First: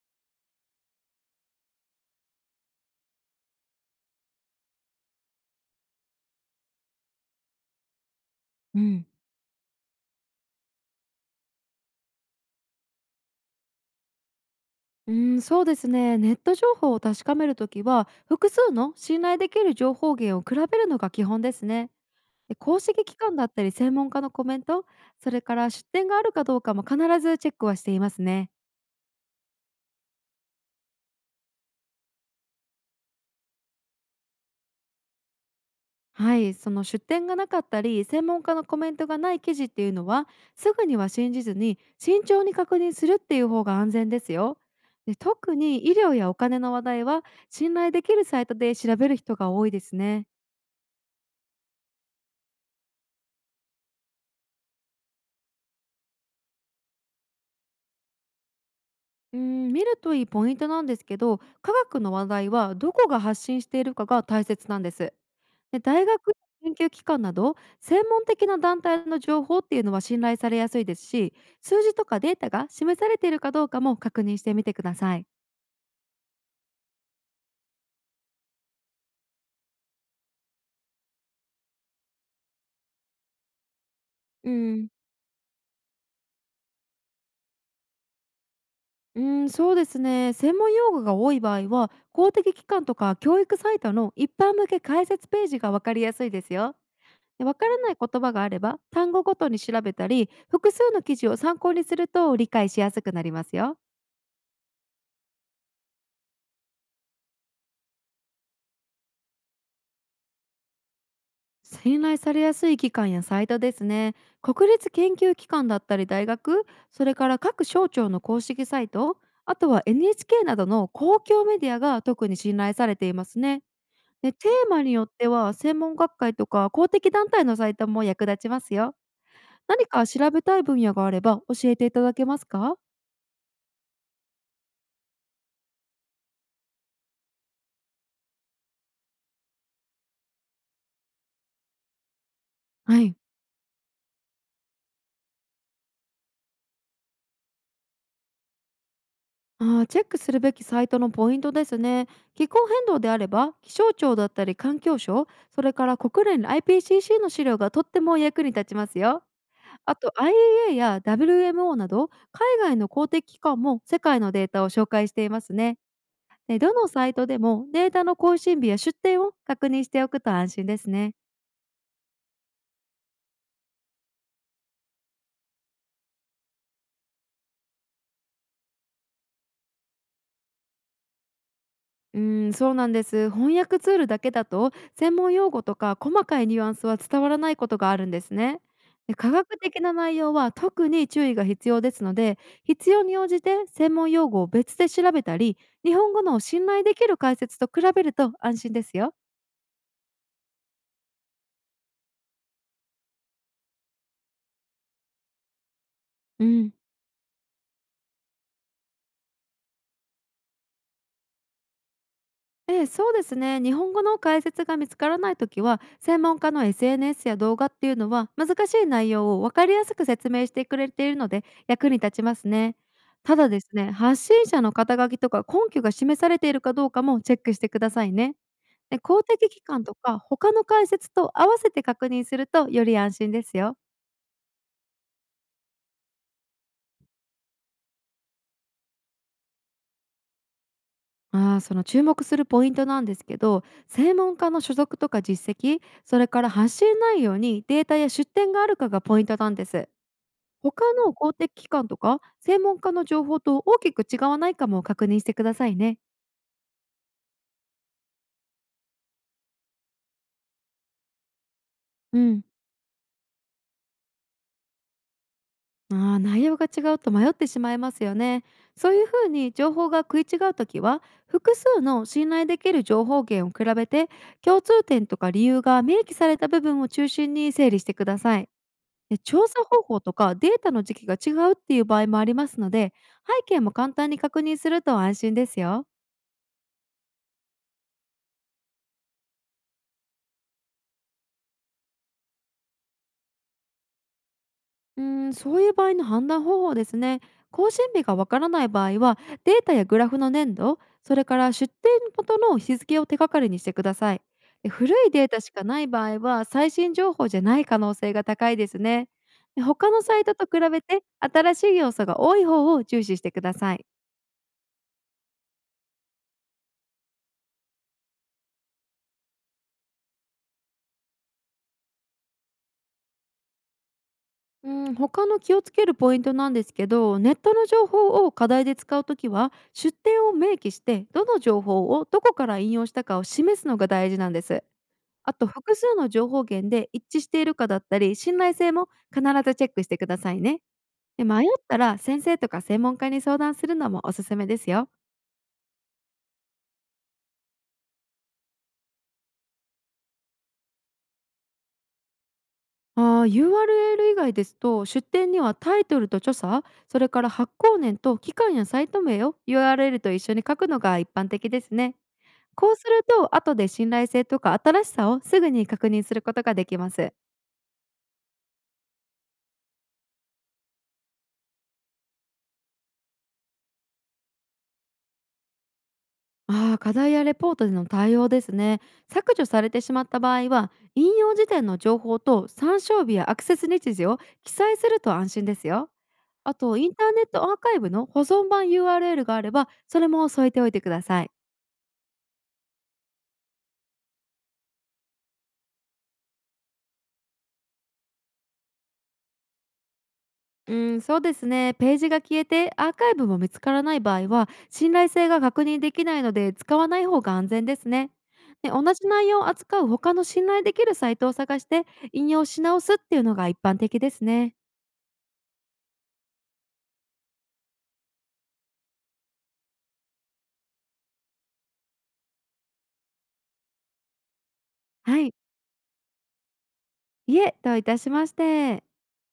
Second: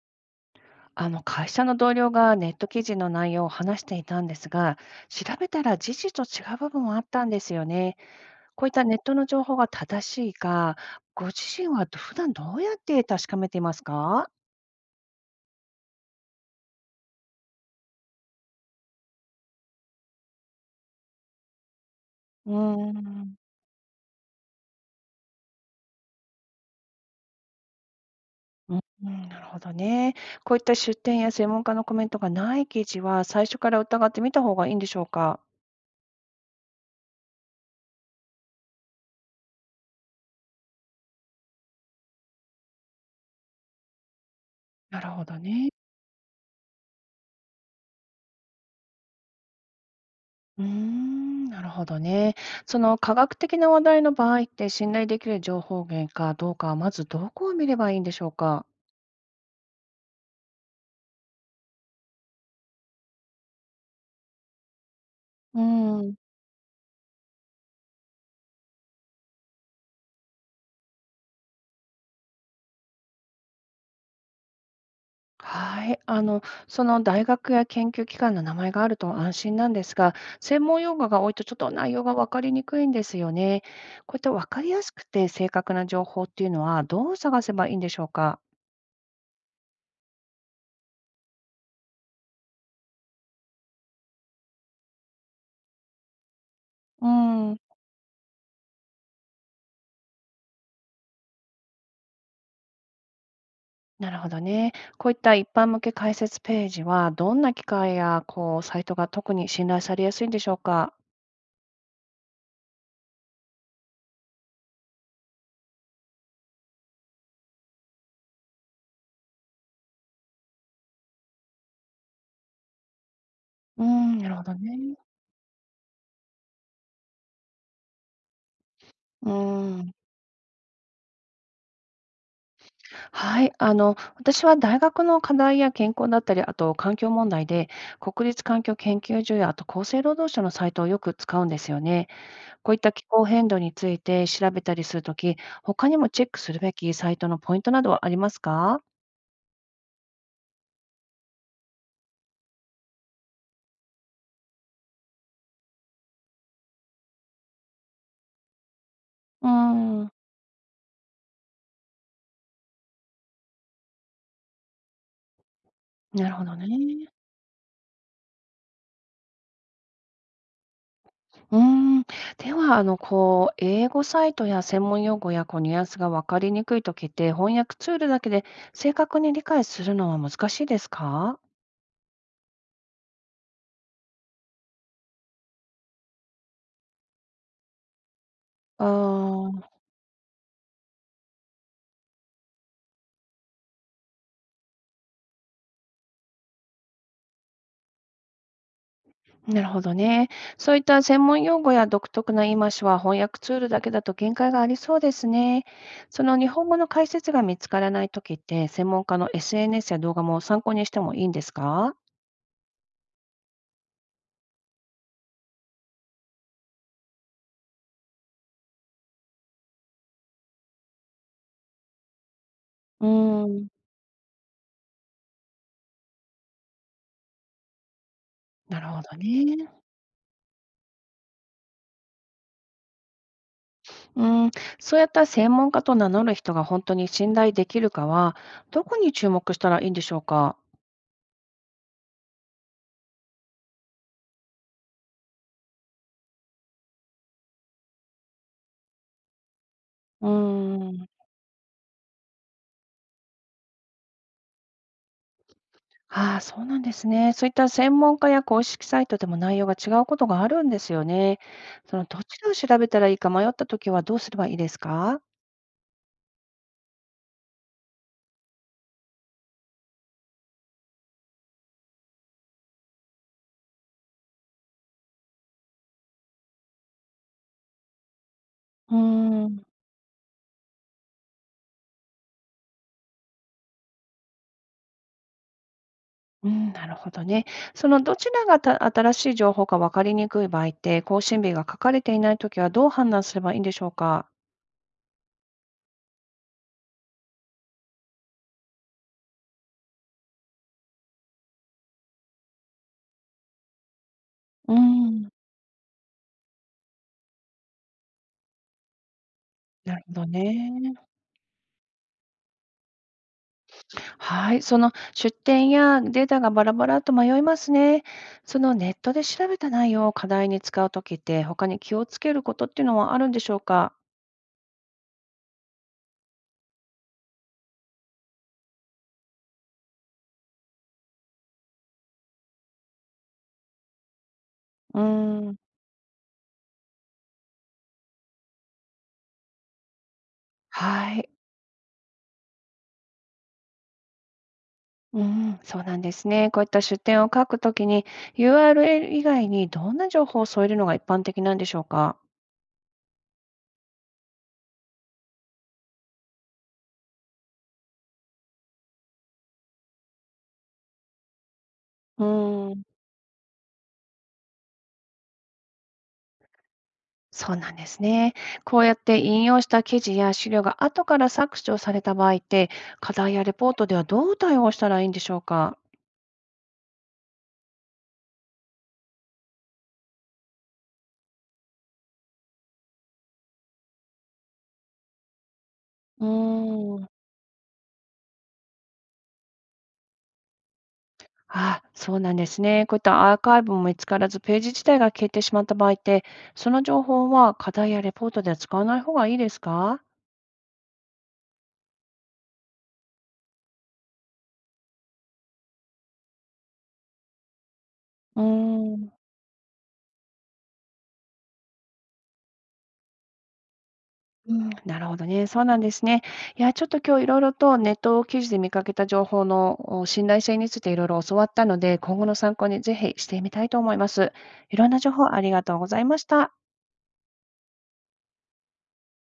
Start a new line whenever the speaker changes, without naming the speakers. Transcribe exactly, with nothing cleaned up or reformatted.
あの会社の同僚がネット記事の内容を話していたんですが、調べたら事実と違う部分もあったんですよね。こういっ
う
たネッ
ん、
トの情報が正しいか、ご自身はど普段どうやって確かめていますか？
うん、そうですね。ネット情報を確かめるときは、複数の信頼できる情報源を比べるのが基本ですね。
う
で公
ー
式機関
ん、
だったり専門家のコメント、それから出典があるかどうかも必ずチェックはしていますね。
うん、うんなるほどね。こういった出典や専門家のコメントがない記事は、最初から疑ってみた方がいいんでしょうか？
はい、その出典がなかったり、専門家のコメントがない記事っていうのは、すぐには信じずに慎重に確認するっていう方が安全ですよ。
なる
で
ほど
特
ね。
に医療やお金の話題は、信頼できるサイトで調べる人が多いですね。
うーん、なるほどね。その科学的な話題の場合って、信頼できる情報源かどうかは、まずどこを見ればいいんでしょうか？
うん、見るといいポイントなんですけど、科学の話題はどこが発信しているかが大切なんです。
うー
で、大
ん。
学、研究機関など専門的な団体の情報っていうのは信頼されやすいですし、数字とかデータが示されているかどうかも確認してみてください。
はい。あの、その大学や研究機関の名前があると安心なんですが、専門用語が多いとちょっと内容が分かりにくいんですよね。こういった分
う
かりや
ん、
すくて正確な情報っていうのは、どう探せばいいんでしょうか？
うん、そうですね。専門用語が多い場合は、公的機関とか教育サイトの一般向け解説ページがわかりやすいですよ。
う
でわ
ん。
からない言葉があれば、単語ごとに調べたり、複数の記事を参考にすると理解しやすくなりますよ。
なるほどね。こういった一般向け解説ページは、どんな機会やこうサイトが特に信頼されやすいんでしょうか？
信頼されやすい機関やサイトですね。国立研究機関だったり大学、それから各省庁の公式サイト、あとは エヌエイチケー などの公共メディアが特に信頼されていますね。
うーん、な
で
るほ
テ
ど
ーマに
ね。
よっては専門学会とか公的団体のサイトも役立ちますよ。
うー
何
ん。
か調べたい分野があれば教えていただけますか？
はい。あの、私は大学の課題や健康だったり、あと環境問題で、国立環境研究所や、あと厚生労働省のサイトをよく使うんですよね。こういった
は
気
い。
候変動について調べたりするとき、他にもチェックするべきサイトのポイントなどはありますか？
ああ、チェックするべきサイトのポイントですね。気候変動であれば、気象庁だったり環境省、それから国連 アイピーシーシー の資料がとっても役に立ちますよ。
うー
あ
ん、
と アイエー や ダブリューエムオー など、海外の公的機関も世界のデータを紹介していますね。
なるほど
で
ね。
どのサイトでもデータの更新日や出典を確認しておくと安心ですね。
うーん。では、あの、こう、英語サイトや専門用語や、こう、ニュアンスが分かりにくいときって、翻訳ツールだけで正確に理解するのは難しいですか？
うーん、そうなんです。翻訳ツールだけだと専門用語とか細かいニュアンスは伝わらないことがあるんですね。
あ
で科学
あ、
的な内容は特に注意が必要ですので、必要に応じて専門用語を別で調べたり、日本語の信頼できる解説と比べると安心ですよ。
なるほどね。そういった専門用語や独特な言い回しは翻訳ツールだけだと限界がありそうですね。その
う
日本
ん、
語の解説が見つからないときって、専門家の エスエヌエス や動画も参考にしてもいいんですか？
ええ、そうですね。日本語の解説が見つからないときは、専門家の エスエヌエス や動画っていうのは、難しい内容を分かりやすく説明してくれているので、役に立ちますね。
う
た
ー
だで
ん、
すね、発信者の肩書きとか根拠が示されているかどうかもチェックしてくださいね。
なる
で
ほど
公的機
ね。
関とか他の解説と合わせて確認するとより安心ですよ。
うーん、そうやった専門家と名乗る人が本当に信頼できるかは、どこに注目したらいいんでしょうか？
ああ、その注目するポイントなんですけど、専門家の所属とか実績、それから発信内容にデータや出典があるかがポイントなんです。
うー
他
ん、
の公的機関とか専門家の情報と大きく違わないかも確認してくださいね。
ああ、そうなんですね。そういった専門家や公式サイトでも内容が違うことがあるんですよね。その
う
どち
ん。
らを調べたらいいか迷ったときはどうすればいいですか？
あー内容が違うと迷ってしまいますよね。そういうふうに情報が食い違うときは、複数の信頼できる情報源を比べて、共通点とか理由が明記された部分を中心に整理してください。
う
で調
ー
査
ん、
方法とかデータの時期が違うっていう場合もありますので、背景も簡単に確認すると安心ですよ。
うん、なるほどね。そのどちらがた新しい情報か分かりにくい場合って、更新日が書かれていないときはどう判断すればいいんでしょうか？
うーん、そういう場合の判断方法ですね。更新日がわからない場合は、データやグラフの年度、それから出店元の日付を手がかりにしてください。で
う
古いデー
ん、
タしかない場合は、最新情報じゃない可能性が高いですね。で他
な
の
るほ
サイ
ど
トと比べ
ね。
て、新しい要素が多い方を重視してください。
はい、その出典やデータがバラバラと迷いますね。そのネットで調べた内容を課題に使うときって、他に気をつけることっていうのはあるんでしょうか？
うん、他の気をつけるポイントなんですけど、ネットの情報を課題で使うときは、出典を明記して、どの情報をどこから引用したかを示すのが大事なんです。
う
あと
ーん、
複数の情報源で一致しているかだったり、信頼性も必ずチェックしてくださいね。
は
で
い。
迷ったら先生とか専門家に相談するのもおすすめですよ。
うん、そうなんですね。こういった出典を書くときに、ユーアールエル 以外にどんな情報を添えるのが一般的なんでしょうか？
あー ユーアールエル 以外ですと、出典にはタイトルと著者、それから発行年と期間やサイト名を ユーアールエル と一緒に書くのが一般的ですね。
う
こ
ー
う
ん、
すると後で信頼性とか新しさをすぐに確認することができます。
そうなんですね。こうやって引用した記事や資料が後から削除された場合って、課題やレポートではどう対応したらいいんでしょうか？
ああ、課題やレポートでの対応ですね。削除されてしまった場合は、引用時点の情報と参照日やアクセス日時を記載すると安心ですよ。
う
あと、イン
ー
タ
ん。
ーネットアーカイブの保存版 ユーアールエル があれば、それも添えておいてください。
あ、そうなんですね。こういったアーカイブも見つからず、ページ自体が消えてしまった場合って、その情報は課題やレポートでは使わない方がいいですか？
うん、そうですね。ページが消えてアーカイブも見つからない場合は、信頼性が確認できないので使わない方が安全ですね。
う
で同
ー
じ
ん。
内容を扱う他の信頼できるサイトを探して、引用し直すっていうのが一般的です
う
ね。
ん、なるほどね。そうなんですね。いや、ちょっと今日いろいろとネット記事で見かけた情報のお信頼性についていろいろ教わったので、今後の参考にぜひしてみたいと思います。いろんな情
は
報
い。
ありがとうございました。
いえ、どういたしまして。